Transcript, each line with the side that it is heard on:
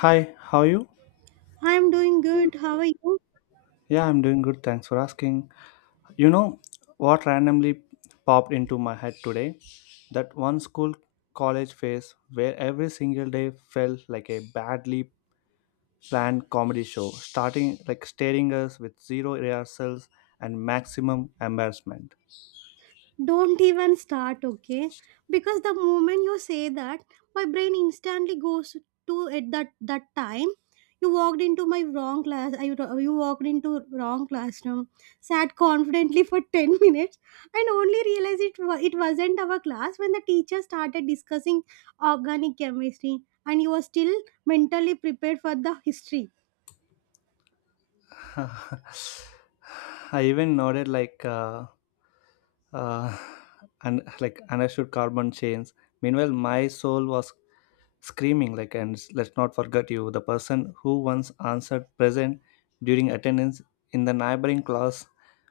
left: Hi, how are you?
right: I'm doing good. How are you?
left: Yeah, I'm doing good. Thanks for asking. You know what randomly popped into my head today? That one school college phase where every single day felt like a badly planned comedy show, starting like staring us with zero rehearsals and maximum embarrassment.
right: Don't even start, okay? Because the moment you say that, my brain instantly goes to at that time. You walked into my wrong class. I, you walked into wrong classroom. Sat confidently for 10 minutes, and only realized it wasn't our class when the teacher started discussing organic chemistry, and you were still mentally prepared for the history.
left: I even nodded like uh, and like understood carbon chains. Meanwhile, my soul was screaming like and let's not forget you the person who once answered present during attendance in the neighboring class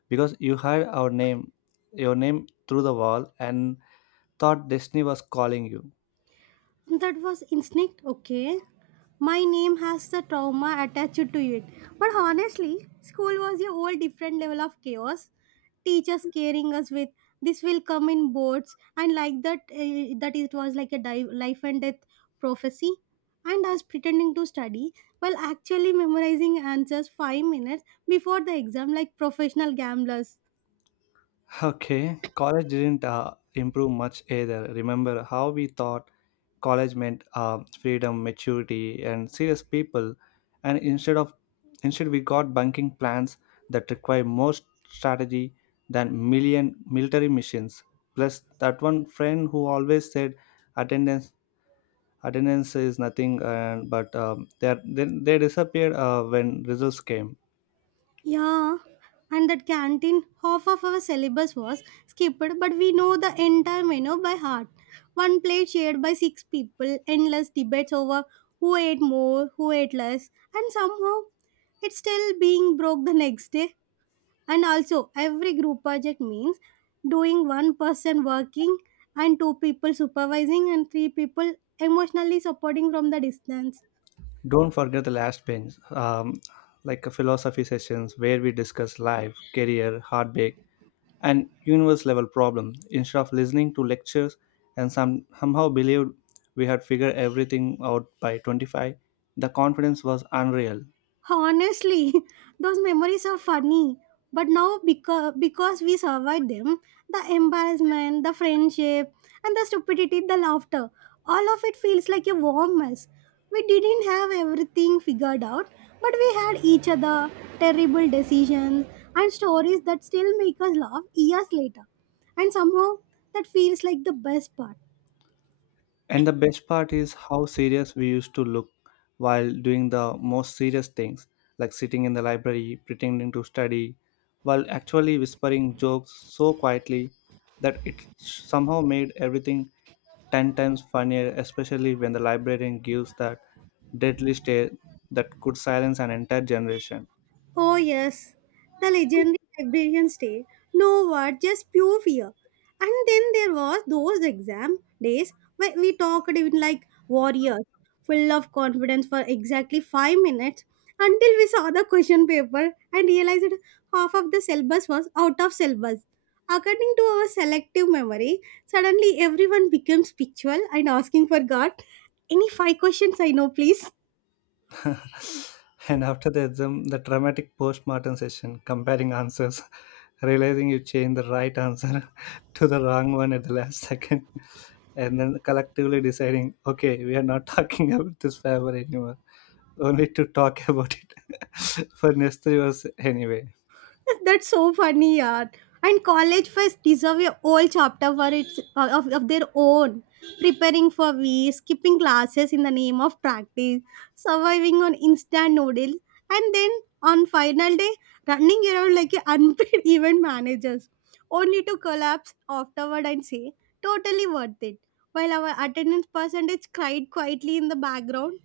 left: because you heard our name your name through the wall and thought destiny was calling you.
right: That was instinct, okay. My name has the trauma attached to it. But honestly, school was a whole different level of chaos. Teachers scaring us with this will come in boards and like that it was like a life and death prophecy and us pretending to study while actually memorizing answers 5 minutes before the exam like professional gamblers.
left: Okay, college didn't improve much either. Remember how we thought college meant freedom, maturity, and serious people, and instead we got bunking plans that require more strategy than million military missions. Plus, that one friend who always said attendance attendance is nothing, and but they disappeared when results came.
right: Yeah, and that canteen, half of our syllabus was skipped, but we know the entire menu by heart. One plate shared by 6 people, endless debates over who ate more, who ate less, and somehow it's still being broke the next day. And also, every group project means doing one person working and 2 people supervising and 3 people emotionally supporting from the distance.
left: Don't forget the last bench, like a philosophy sessions where we discuss life, career, heartbreak, and universe level problems. Instead of listening to lectures and somehow believed we had figured everything out by 25, the confidence was unreal.
right: Honestly, those memories are funny, but now because we survived them, the embarrassment, the friendship, and the stupidity, the laughter, all of it feels like a warm mess. We didn't have everything figured out, but we had each other, terrible decisions, and stories that still make us laugh years later. And somehow that feels like the best part.
left: And the best part is how serious we used to look while doing the most serious things, like sitting in the library, pretending to study, while actually whispering jokes so quietly that it somehow made everything 10 times funnier, especially when the librarian gives that deadly stare that could silence an entire generation.
right: Oh, yes, the legendary librarians day. No word, just pure fear. And then there was those exam days where we talked even like warriors, full of confidence for exactly 5 minutes until we saw the question paper and realized that half of the syllabus was out of syllabus. According to our selective memory, suddenly everyone becomes spiritual and asking for God. Any five questions I know, please?
left: And after the exam, the dramatic post-mortem session, comparing answers, realizing you changed the right answer to the wrong one at the last second, and then collectively deciding, okay, we are not talking about this favor anymore, only to talk about it for next 3 hours anyway.
right: That's so funny, yeah. And college fest deserve a whole chapter for its of their own. Preparing for V, skipping classes in the name of practice, surviving on instant noodles, and then on final day running around like a unpaid event managers, only to collapse afterward and say totally worth it. While our attendance percentage cried quietly in the background.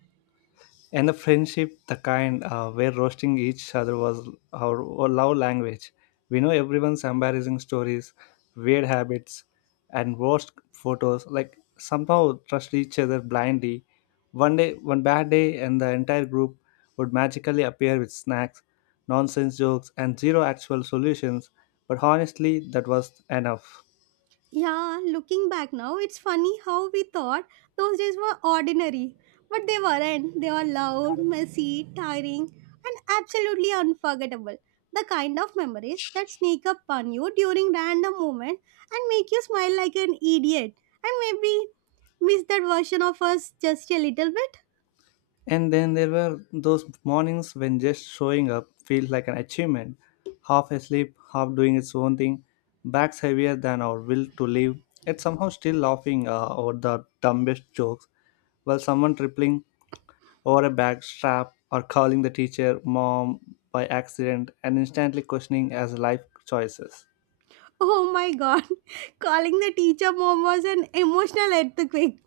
left: And the friendship the kind where roasting each other was our love language, we know everyone's embarrassing stories, weird habits, and worst photos like somehow trust each other blindly, one day one bad day and the entire group would magically appear with snacks, nonsense jokes, and zero actual solutions, but honestly that was enough.
right: Yeah, looking back now, it's funny how we thought those days were ordinary. But they weren't. They were loud, messy, tiring, and absolutely unforgettable. The kind of memories that sneak up on you during random moments and make you smile like an idiot. And maybe miss that version of us just a little bit.
left: And then there were those mornings when just showing up feels like an achievement. Half asleep, half doing its own thing, backs heavier than our will to live, yet somehow still laughing over the dumbest jokes while someone tripling over a bag strap or calling the teacher mom by accident and instantly questioning as life choices.
right: Oh my god. Calling the teacher mom was an emotional earthquake.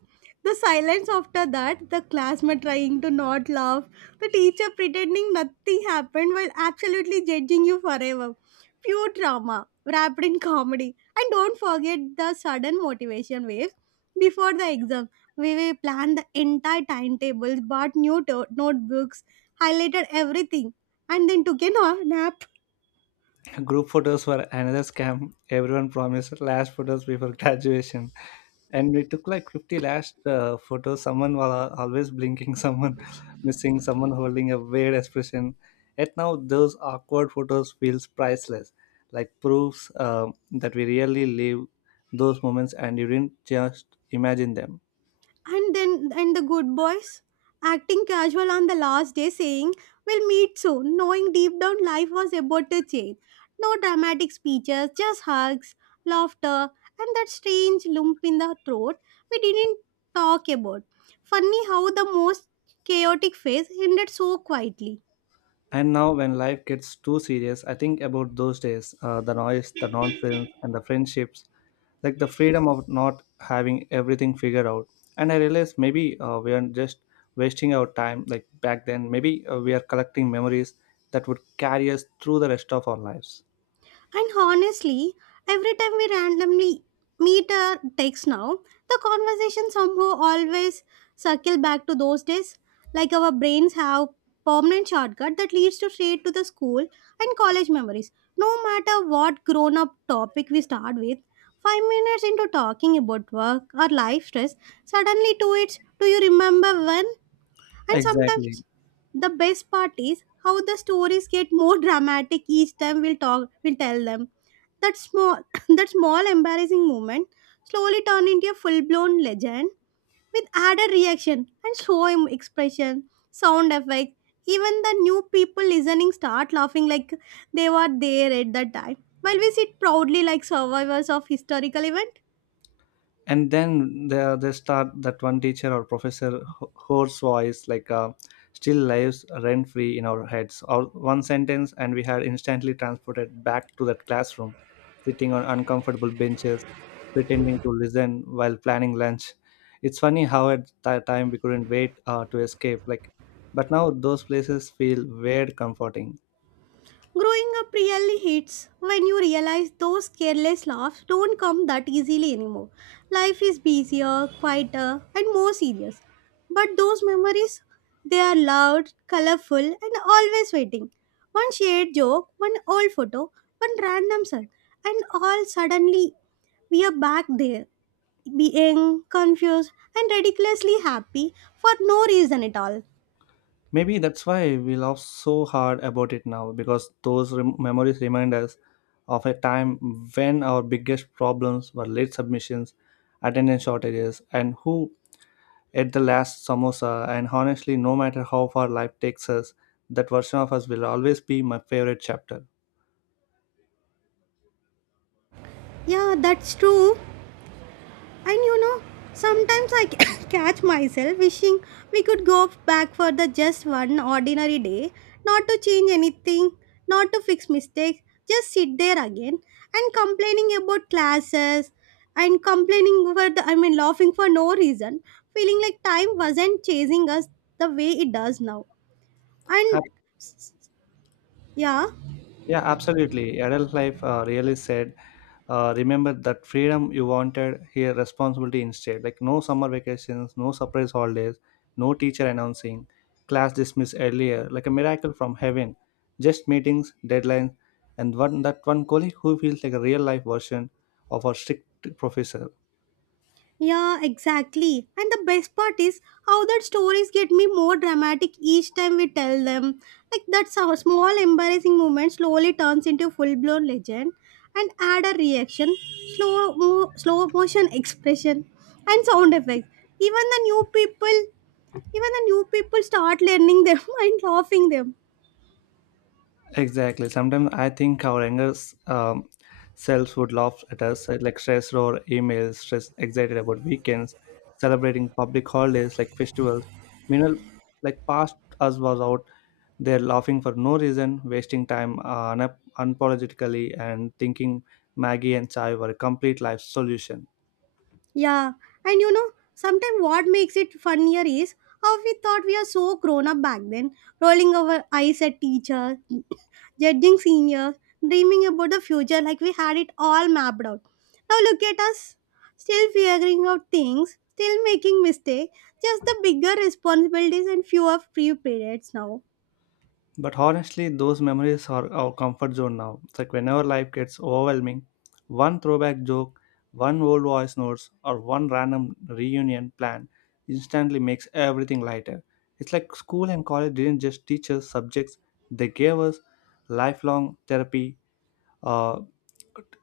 right: The silence after that, the classmate trying to not laugh, the teacher pretending nothing happened while absolutely judging you forever. Pure drama wrapped in comedy. And don't forget the sudden motivation waves before the exam. We will plan the entire timetables, bought new notebooks, highlighted everything, and then took a nap.
left: Group photos were another scam. Everyone promised last photos before graduation. And we took like 50 last photos. Someone was always blinking, someone missing, someone holding a weird expression. Yet now those awkward photos feels priceless, like proofs that we really live those moments and you didn't just imagine them.
right: And then and the good boys acting casual on the last day saying we'll meet soon, knowing deep down life was about to change. No dramatic speeches, just hugs, laughter, and that strange lump in the throat we didn't talk about. Funny how the most chaotic phase ended so quietly.
left: And now, when life gets too serious, I think about those days the noise, the nonsense, and the friendships, like the freedom of not having everything figured out. And I realized maybe we aren't just wasting our time like back then, maybe we are collecting memories that would carry us through the rest of our lives.
right: And honestly, every time we randomly meet or text now, the conversation somehow always circle back to those days. Like our brains have permanent shortcut that leads to straight to the school and college memories. No matter what grown up topic we start with, 5 minutes into talking about work or life stress, suddenly to it, do you remember when? And
left: Exactly.
right: sometimes the best part is how the stories get more dramatic each time we'll tell them. That small that small embarrassing moment slowly turn into a full blown legend with added reaction and expression, sound effects. Even the new people listening start laughing like they were there at that time. While we sit proudly like survivors of historical event.
left: And then they start that one teacher or professor whose voice like still lives rent free in our heads or one sentence and we had instantly transported back to that classroom sitting on uncomfortable benches pretending to listen while planning lunch. It's funny how at that time we couldn't wait to escape like, but now those places feel weird comforting.
right: Growing up really hits when you realize those careless laughs don't come that easily anymore. Life is busier, quieter, and more serious. But those memories, they are loud, colorful, and always waiting. One shared joke, one old photo, one random song, and all suddenly we are back there, being confused and ridiculously happy for no reason at all.
left: Maybe that's why we laugh so hard about it now because those memories remind us of a time when our biggest problems were late submissions, attendance shortages, and who ate the last samosa. And honestly, no matter how far life takes us, that version of us will always be my favorite chapter.
right: Yeah, that's true. And you know, sometimes I catch myself wishing we could go back for the just one ordinary day, not to change anything, not to fix mistakes, just sit there again and complaining about classes and complaining for laughing for no reason, feeling like time wasn't chasing us the way it does now. And
left: Ab-
right: yeah.
left: Yeah, absolutely. Adult life really said remember that freedom you wanted here responsibility instead like no summer vacations, no surprise holidays, no teacher announcing class dismissed earlier like a miracle from heaven, just meetings deadlines and one that one colleague who feels like a real life version of our strict professor.
right: Yeah, exactly. And the best part is how that stories get me more dramatic each time we tell them. Like that small embarrassing moment slowly turns into a full blown legend and add a reaction, slow motion expression, and sound effects. Even the new people, even the new people start learning them and laughing them.
left: Exactly. Sometimes I think our younger um, selves would laugh at us, like stressed or emails, stressed, excited about weekends, celebrating public holidays like festivals. Meanwhile, like past us was out there laughing for no reason, wasting time unapologetically, and thinking Maggie and chai were a complete life solution.
right: Yeah, and you know, sometimes what makes it funnier is how we thought we are so grown up back then, rolling our eyes at teachers, judging seniors, dreaming about the future like we had it all mapped out. Now look at us, still figuring out things, still making mistakes, just the bigger responsibilities and fewer free periods now.
left: But honestly, those memories are our comfort zone now. It's like whenever life gets overwhelming, one throwback joke, one old voice notes, or one random reunion plan instantly makes everything lighter. It's like school and college didn't just teach us subjects, they gave us lifelong therapy, uh,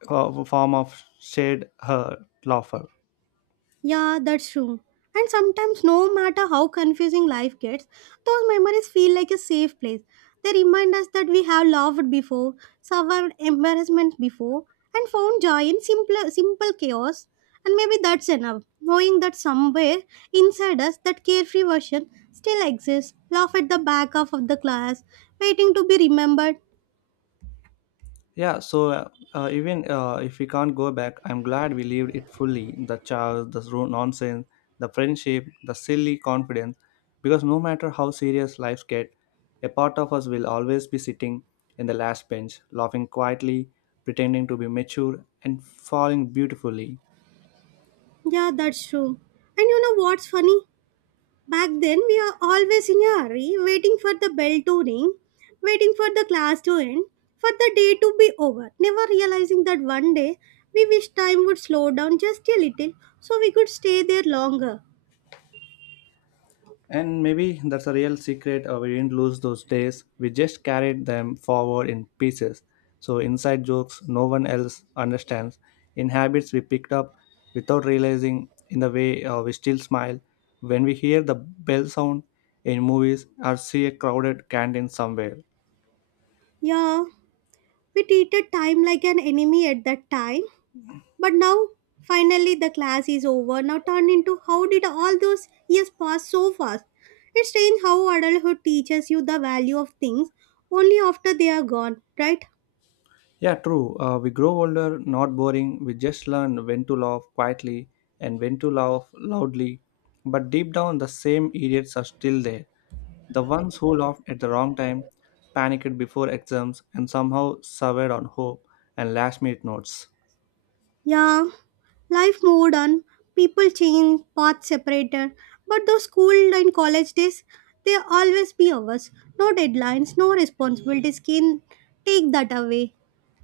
left: a form of shared laughter.
right: Yeah, that's true. And sometimes, no matter how confusing life gets, those memories feel like a safe place. They remind us that we have loved before, survived embarrassment before, and found joy in simple chaos. And maybe that's enough, knowing that somewhere inside us, that carefree version still exists, laugh at the back half of the class, waiting to be remembered.
left: Yeah, so even if we can't go back, I'm glad we lived it fully the chaos, the nonsense, the friendship, the silly confidence. Because no matter how serious lives get, a part of us will always be sitting in the last bench, laughing quietly, pretending to be mature, and falling beautifully.
right: Yeah, that's true. And you know what's funny? Back then, we are always in a hurry, waiting for the bell to ring, waiting for the class to end, for the day to be over, never realizing that one day we wish time would slow down just a little so we could stay there longer.
left: And maybe that's a real secret. We didn't lose those days. We just carried them forward in pieces. So, inside jokes no one else understands, in habits we picked up without realizing, in the way we still smile when we hear the bell sound in movies or see a crowded canteen somewhere.
right: Yeah, we treated time like an enemy at that time, but now finally the class is over, now turned into how did all those years pass so fast? It's strange how adulthood teaches you the value of things only after they are gone, right?
left: Yeah, true. We grow older, not boring. We just learn when to laugh quietly and when to laugh loudly. But deep down, the same idiots are still there. The ones who laughed at the wrong time, panicked before exams, and somehow survived on hope and last minute notes.
right: Yeah, life moved on, people change, paths separated, but those school and college days, they always be ours. No deadlines, no responsibilities can take that away.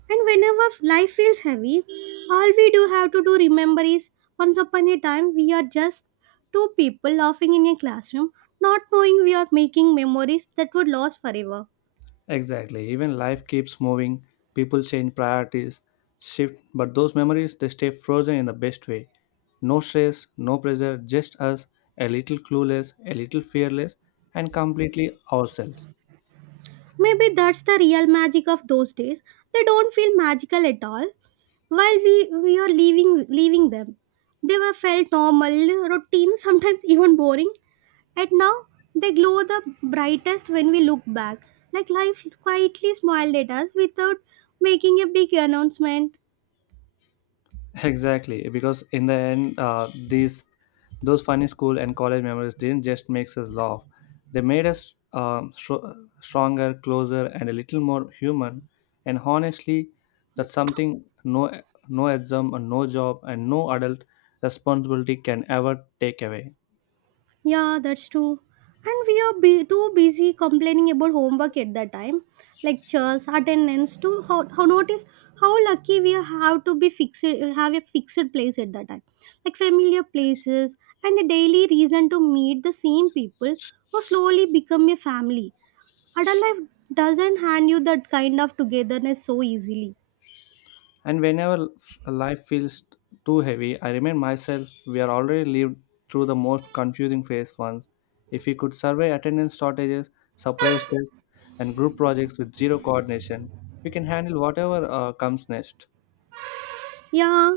right: And whenever life feels heavy, all we do have to do remember is once upon a time we are just two people laughing in a classroom, not knowing we are making memories that would last forever.
left: Exactly. Even life keeps moving, people change priorities, shift, but those memories they stay frozen in the best way. No stress, no pressure, just us, a little clueless, a little fearless, and completely ourselves.
right: Maybe that's the real magic of those days. They don't feel magical at all. While we are leaving them, they were felt normal, routine, sometimes even boring. And now they glow the brightest when we look back. Like life quietly smiled at us without making a big announcement.
left: Exactly, because in the end, these those funny school and college memories didn't just make us laugh; they made us stronger, closer, and a little more human. And honestly, that's something no exam, and no job, and no adult responsibility can ever take away.
right: Yeah, that's true. And we are too busy complaining about homework at that time, lectures, attendance. To how notice how lucky we are have a fixed place at that time, like familiar places and a daily reason to meet the same people who slowly become a family. Adult life doesn't hand you that kind of togetherness so easily.
left: And whenever life feels too heavy, I remind myself we are already lived through the most confusing phase once. If we could survey attendance shortages, surprise tests, and group projects with zero coordination, we can handle whatever comes next.
right: Yeah,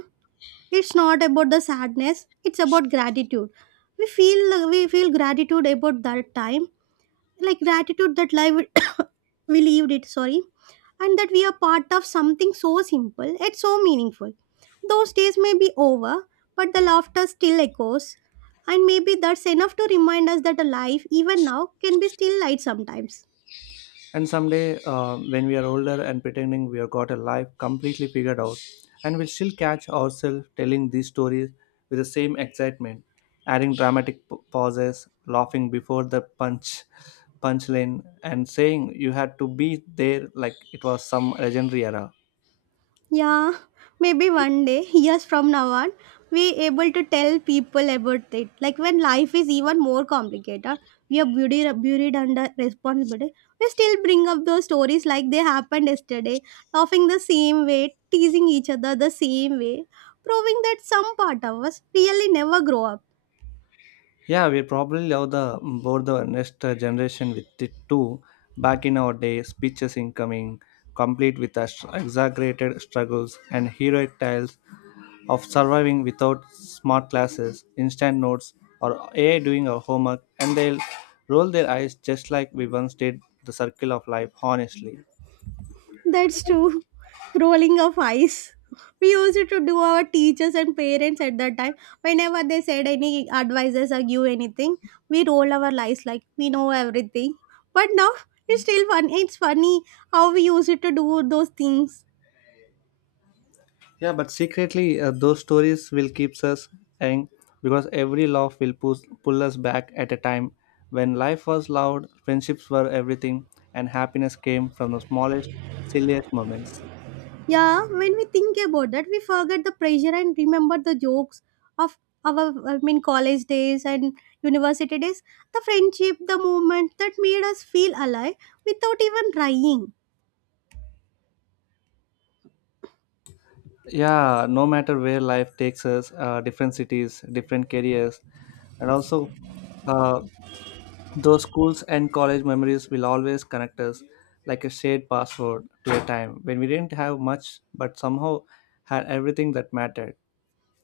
right: it's not about the sadness; it's about gratitude. We feel gratitude about that time, like gratitude that life we lived it, sorry. And that we are part of something so simple yet so meaningful. Those days may be over, but the laughter still echoes, and maybe that's enough to remind us that a life even now can be still light sometimes.
left: And someday, when we are older and pretending we have got a life completely figured out, and we'll still catch ourselves telling these stories with the same excitement, adding dramatic pauses, laughing before the punchline, and saying you had to be there like it was some legendary era.
right: Yeah, maybe one day, years from now on, we able to tell people about it. Like when life is even more complicated, we are buried under responsibility. We still bring up those stories like they happened yesterday, laughing the same way, teasing each other the same way, proving that some part of us really never grow up.
left: Yeah, we probably love the board the next generation with it too. Back in our day, speeches incoming, complete with exaggerated struggles and heroic tales of surviving without smart classes, instant notes, or AI doing our homework, and they'll roll their eyes just like we once did the circle of life, honestly.
right: That's true. Rolling of eyes. We used to do our teachers and parents at that time. Whenever they said any advices or give anything, we roll our eyes like we know everything. But now it's still fun. It's funny how we used to do those things.
left: Yeah, but secretly, those stories will keep us young because every laugh will pull us back at a time when life was loud, friendships were everything, and happiness came from the smallest, silliest moments.
right: Yeah, when we think about that, we forget the pressure and remember the jokes of our college days and university days. The friendship, the moment that made us feel alive without even trying.
left: Yeah, no matter where life takes us, different cities, different careers, and also uh, those schools and college memories will always connect us like a shared password to a time when we didn't have much but somehow had everything that mattered.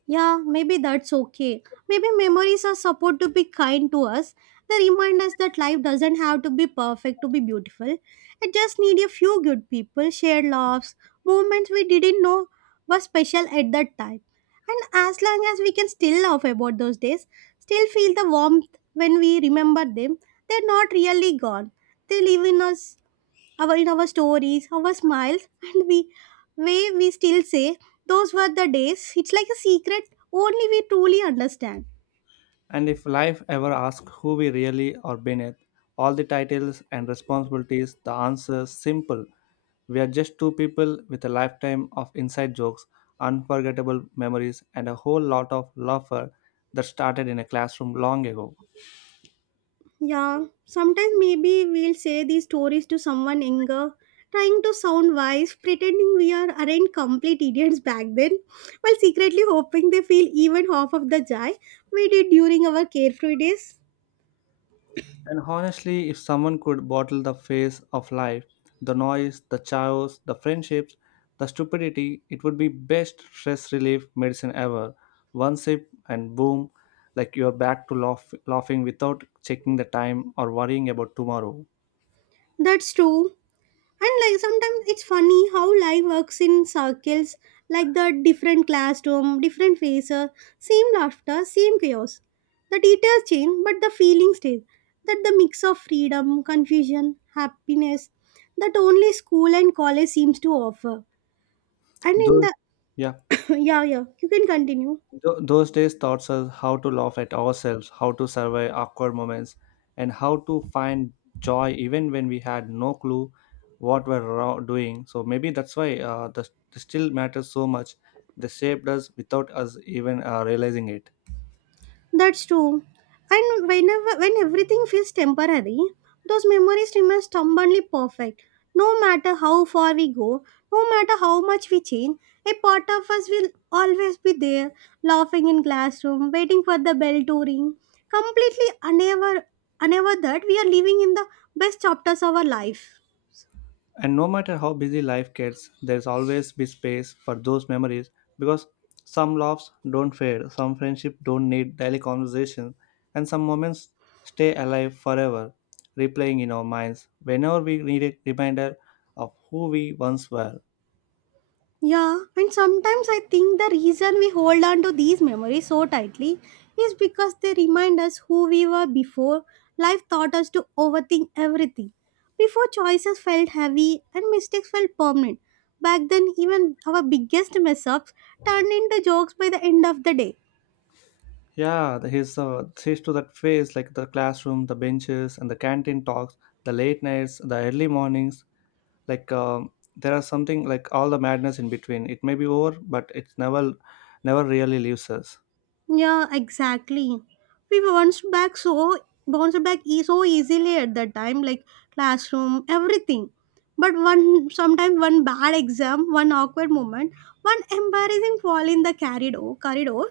right: Yeah, maybe that's okay. Maybe memories are supposed to be kind to us. They remind us that life doesn't have to be perfect to be beautiful. It just need a few good people, shared laughs, moments we didn't know were special at that time. And as long as we can still laugh about those days, still feel the warmth when we remember them, they're not really gone. They live in us our in our stories, our smiles, and we way we still say those were the days. It's like a secret only we truly understand.
left: And if life ever asks who we really are beneath, all the titles and responsibilities, the answer is simple. We are just two people with a lifetime of inside jokes, unforgettable memories, and a whole lot of laughter that started in a classroom long ago.
right: Yeah, sometimes maybe we'll say these stories to someone younger, trying to sound wise, pretending we aren't complete idiots back then, while secretly hoping they feel even half of the joy we did during our carefree days.
left: And honestly, if someone could bottle the face of life, the noise, the chaos, the friendships, the stupidity, it would be best stress relief medicine ever. One sip and boom, like you're back to laughing without checking the time or worrying about tomorrow.
right: That's true. And like sometimes it's funny how life works in circles, like the different classroom, different faces, same laughter, same chaos. The details change, but the feeling stays. That the mix of freedom, confusion, happiness, that only school and college seems to offer. And in
left: Though,
right: the
left: yeah.
right: yeah, you can continue.
left: Those days taught us how to laugh at ourselves, how to survive awkward moments, and how to find joy even when we had no clue what we're doing. So maybe that's why the still matters so much. They shaped us without us even realizing it.
right: That's true. And whenever when everything feels temporary, those memories remain stubbornly perfect. No matter how far we go, no matter how much we change, a part of us will always be there, laughing in classroom, waiting for the bell to ring, completely unaware, unaware that we are living in the best chapters of our life.
left: And no matter how busy life gets, there's always be space for those memories because some loves don't fade, some friendships don't need daily conversation, and some moments stay alive forever, replaying in our minds whenever we need a reminder of who we once were.
right: Yeah, and sometimes I think the reason we hold on to these memories so tightly is because they remind us who we were before life taught us to overthink everything. Before choices felt heavy and mistakes felt permanent. Back then, even our biggest mess ups turned into jokes by the end of the day.
left: Yeah, the- his to that phase, like the classroom, the benches, and the canteen talks, the late nights, the early mornings, like there are something like all the madness in between it may be over but it's never really leaves us.
right: Yeah, exactly. We bounced back so bounced back so easily at that time, like classroom, everything. But one sometimes one bad exam, one awkward moment, one embarrassing fall in the corridor, corridor,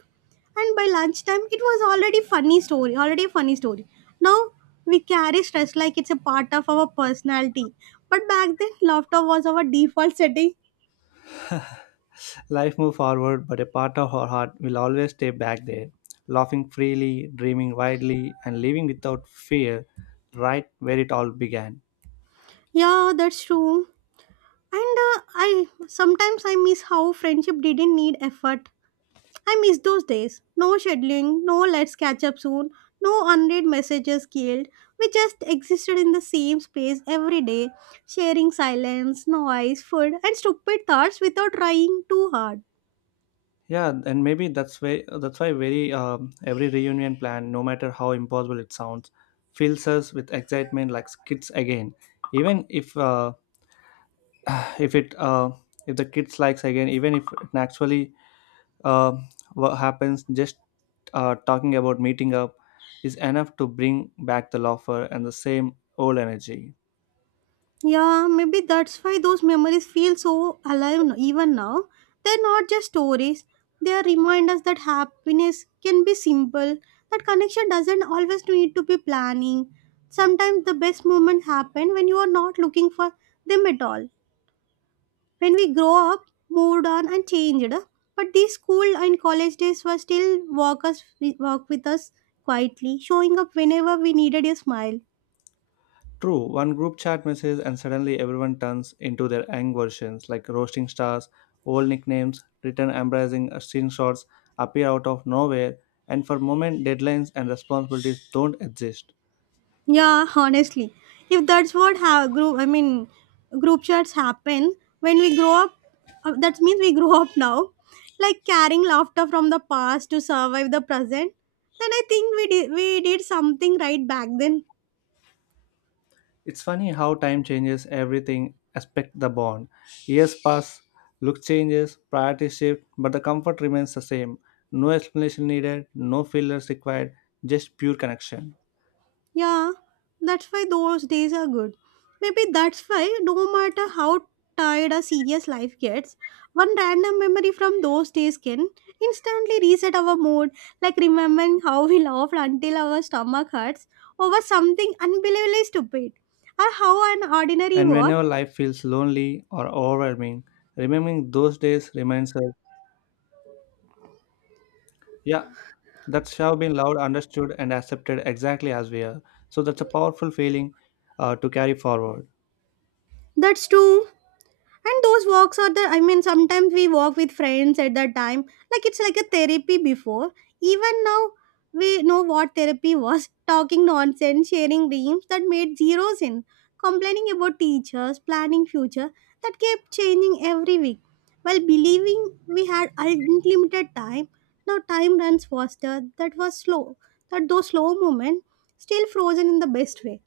right: and by lunchtime it was already funny story, already a funny story. Now we carry stress like it's a part of our personality. But back then, laughter was our default setting.
left: Life move forward but a part of our heart will always stay back there laughing freely, dreaming widely, and living without fear right where it all began.
right: Yeah, that's true. And I sometimes I miss how friendship didn't need effort. I miss those days. No scheduling, no let's catch up soon, no unread messages killed. We just existed in the same space every day, sharing silence, noise, food, and stupid thoughts without trying too hard.
left: Yeah, and maybe that's why very every reunion plan no matter how impossible it sounds fills us with excitement like kids again, even if it if the kids likes again even if it actually uh, what happens just talking about meeting up is enough to bring back the loafer and the same old energy.
right: Yeah, maybe that's why those memories feel so alive even now. They're not just stories, they are reminders that happiness can be simple, that connection doesn't always need to be planning. Sometimes the best moments happen when you are not looking for them at all. When we grow up, moved on, and changed, but these school and college days were still walk, us, walk with us quietly, showing up whenever we needed a smile.
left: True, one group chat message and suddenly everyone turns into their ang versions like roasting stars, old nicknames, written embracing screenshots appear out of nowhere and for moment deadlines and responsibilities don't exist.
right: Yeah, honestly, if that's what group, I mean, group chats happen when we grow up. That means we grow up now, like carrying laughter from the past to survive the present. Then I think we did something right back then.
left: It's funny how time changes everything aspect the bond. Years pass, look changes, priorities shift, but the comfort remains the same. No explanation needed, no fillers required, just pure connection.
right: Yeah, that's why those days are good. Maybe that's why, no matter how tired a serious life gets, one random memory from those days can instantly reset our mood, like remembering how we laughed until our stomach hurts over something unbelievably stupid, or how an ordinary
left: And
right: walk.
left: whenever life feels lonely or overwhelming, remembering those days reminds us, yeah, that's have been loved, understood, and accepted exactly as we are. So that's a powerful feeling to carry forward.
right: That's true. And those walks are the, I mean sometimes we walk with friends at that time, like it's like a therapy before even now we know what therapy was. Talking nonsense, sharing dreams that made zero sense, complaining about teachers, planning future that kept changing every week, while believing we had unlimited time. Now time runs faster that was slow, that those slow moments still frozen in the best way.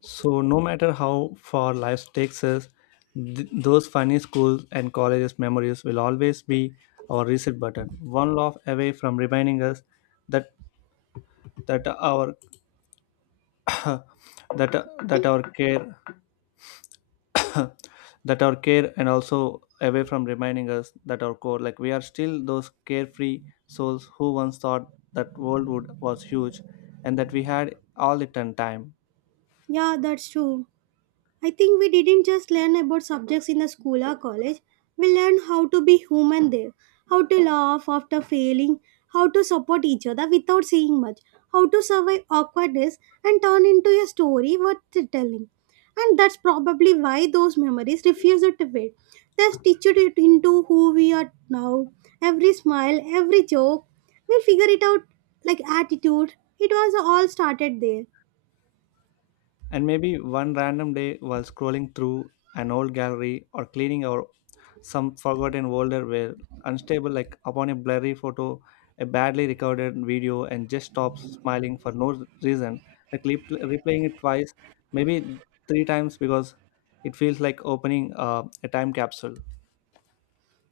left: So, no matter how far life takes us, those funny schools and colleges memories will always be our reset button, one laugh away from reminding us that that our that that our care that our care and also away from reminding us that our core like we are still those carefree souls who once thought that world would was huge and that we had all the time.
right: Yeah, that's true. I think we didn't just learn about subjects in the school or college. We learned how to be human there, how to laugh after failing, how to support each other without saying much, how to survive awkwardness and turn into a story worth telling. And that's probably why those memories refuse to fade. They stitched it into who we are now. Every smile, every joke, we'll figure it out like attitude. It was all started there.
left: And maybe one random day while scrolling through an old gallery or cleaning out some forgotten folder where unstable like upon a blurry photo, a badly recorded video and just stops smiling for no reason, like replaying it twice, maybe three times because it feels like opening a time capsule.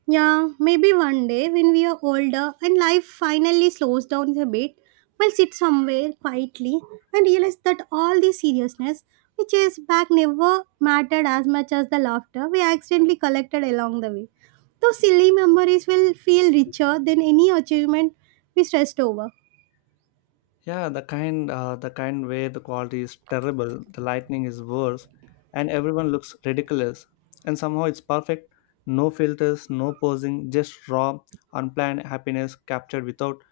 right: Yeah, maybe one day when we are older and life finally slows down a bit, we'll sit somewhere quietly and realize that all the seriousness which is back never mattered as much as the laughter we accidentally collected along the way. Those silly memories will feel richer than any achievement we stressed over.
left: Yeah, the kind where the quality is terrible, the lightning is worse, and everyone looks ridiculous. And somehow it's perfect. No filters, no posing, just raw, unplanned happiness captured without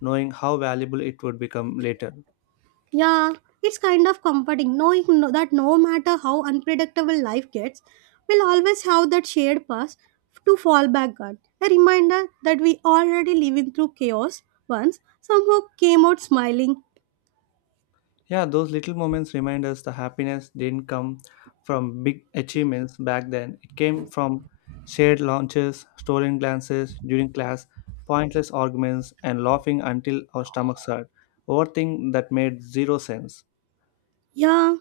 left: knowing how valuable it would become later.
right: Yeah, it's kind of comforting knowing that no matter how unpredictable life gets, we'll always have that shared past to fall back on. A reminder that we already living through chaos once somehow came out smiling.
left: Yeah, those little moments remind us the happiness didn't come from big achievements back then. It came from shared lunches, stolen glances during class, pointless arguments, and laughing until our stomachs hurt over things that made zero sense.
right: Yeah,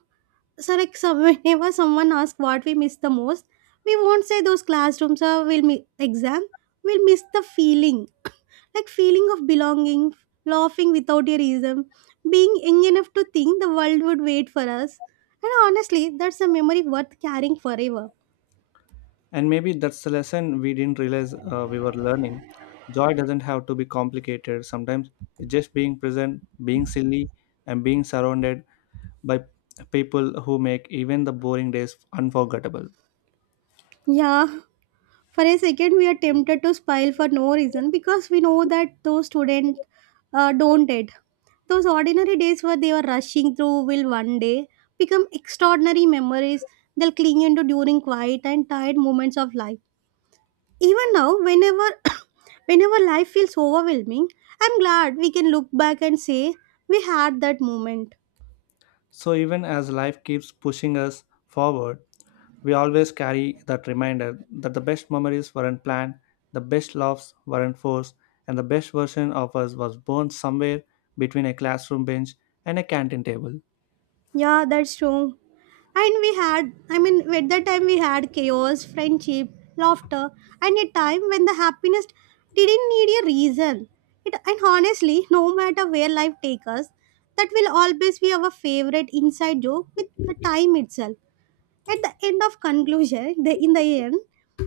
right: so whenever someone asks what we miss the most, we won't say those classrooms or we'll miss exam. We'll miss the feeling, like feeling of belonging, laughing without a reason, being young enough to think the world would wait for us. And honestly, that's a memory worth carrying forever.
left: And maybe that's the lesson we didn't realize we were learning. Joy doesn't have to be complicated. Sometimes it's just being present, being silly, and being surrounded by people who make even the boring days unforgettable.
right: Yeah. For a second we are tempted to smile for no reason because we know that those students don't it those ordinary days where they were rushing through will one day become extraordinary memories they'll cling into during quiet and tired moments of life even now whenever whenever life feels overwhelming, I'm glad we can look back and say we had that moment.
left: So, even as life keeps pushing us forward, we always carry that reminder that the best memories weren't planned, the best laughs weren't forced, and the best version of us was born somewhere between a classroom bench and a canteen table.
right: Yeah, that's true. And we had, I mean, at that time we had chaos, friendship, laughter, and a time when the happiness didn't need a reason. It, and honestly, no matter where life takes us, that will always be our favorite inside joke with the time itself. At the end of conclusion, the, in the end,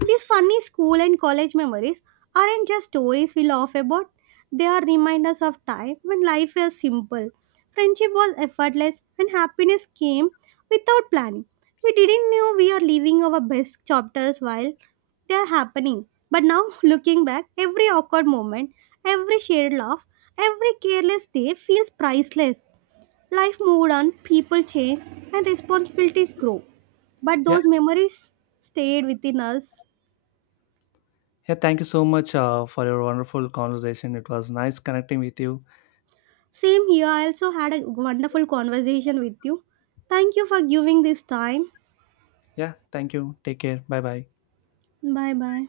right: these funny school and college memories aren't just stories we laugh about. They are reminders of time when life was simple, friendship was effortless, and happiness came without planning. We didn't know we are living our best chapters while they are happening. But now, looking back, every awkward moment, every shared laugh, every careless day feels priceless. Life moved on, people change, and responsibilities grow but
left: Yeah,
right: those memories stayed within us.
left: yeah, thank you so much for your wonderful conversation. It was nice connecting with you.
right: Same here, I also had a wonderful conversation with you. Thank you for giving this time.
left: Yeah, thank you. Take care. Bye bye.
right: Bye bye.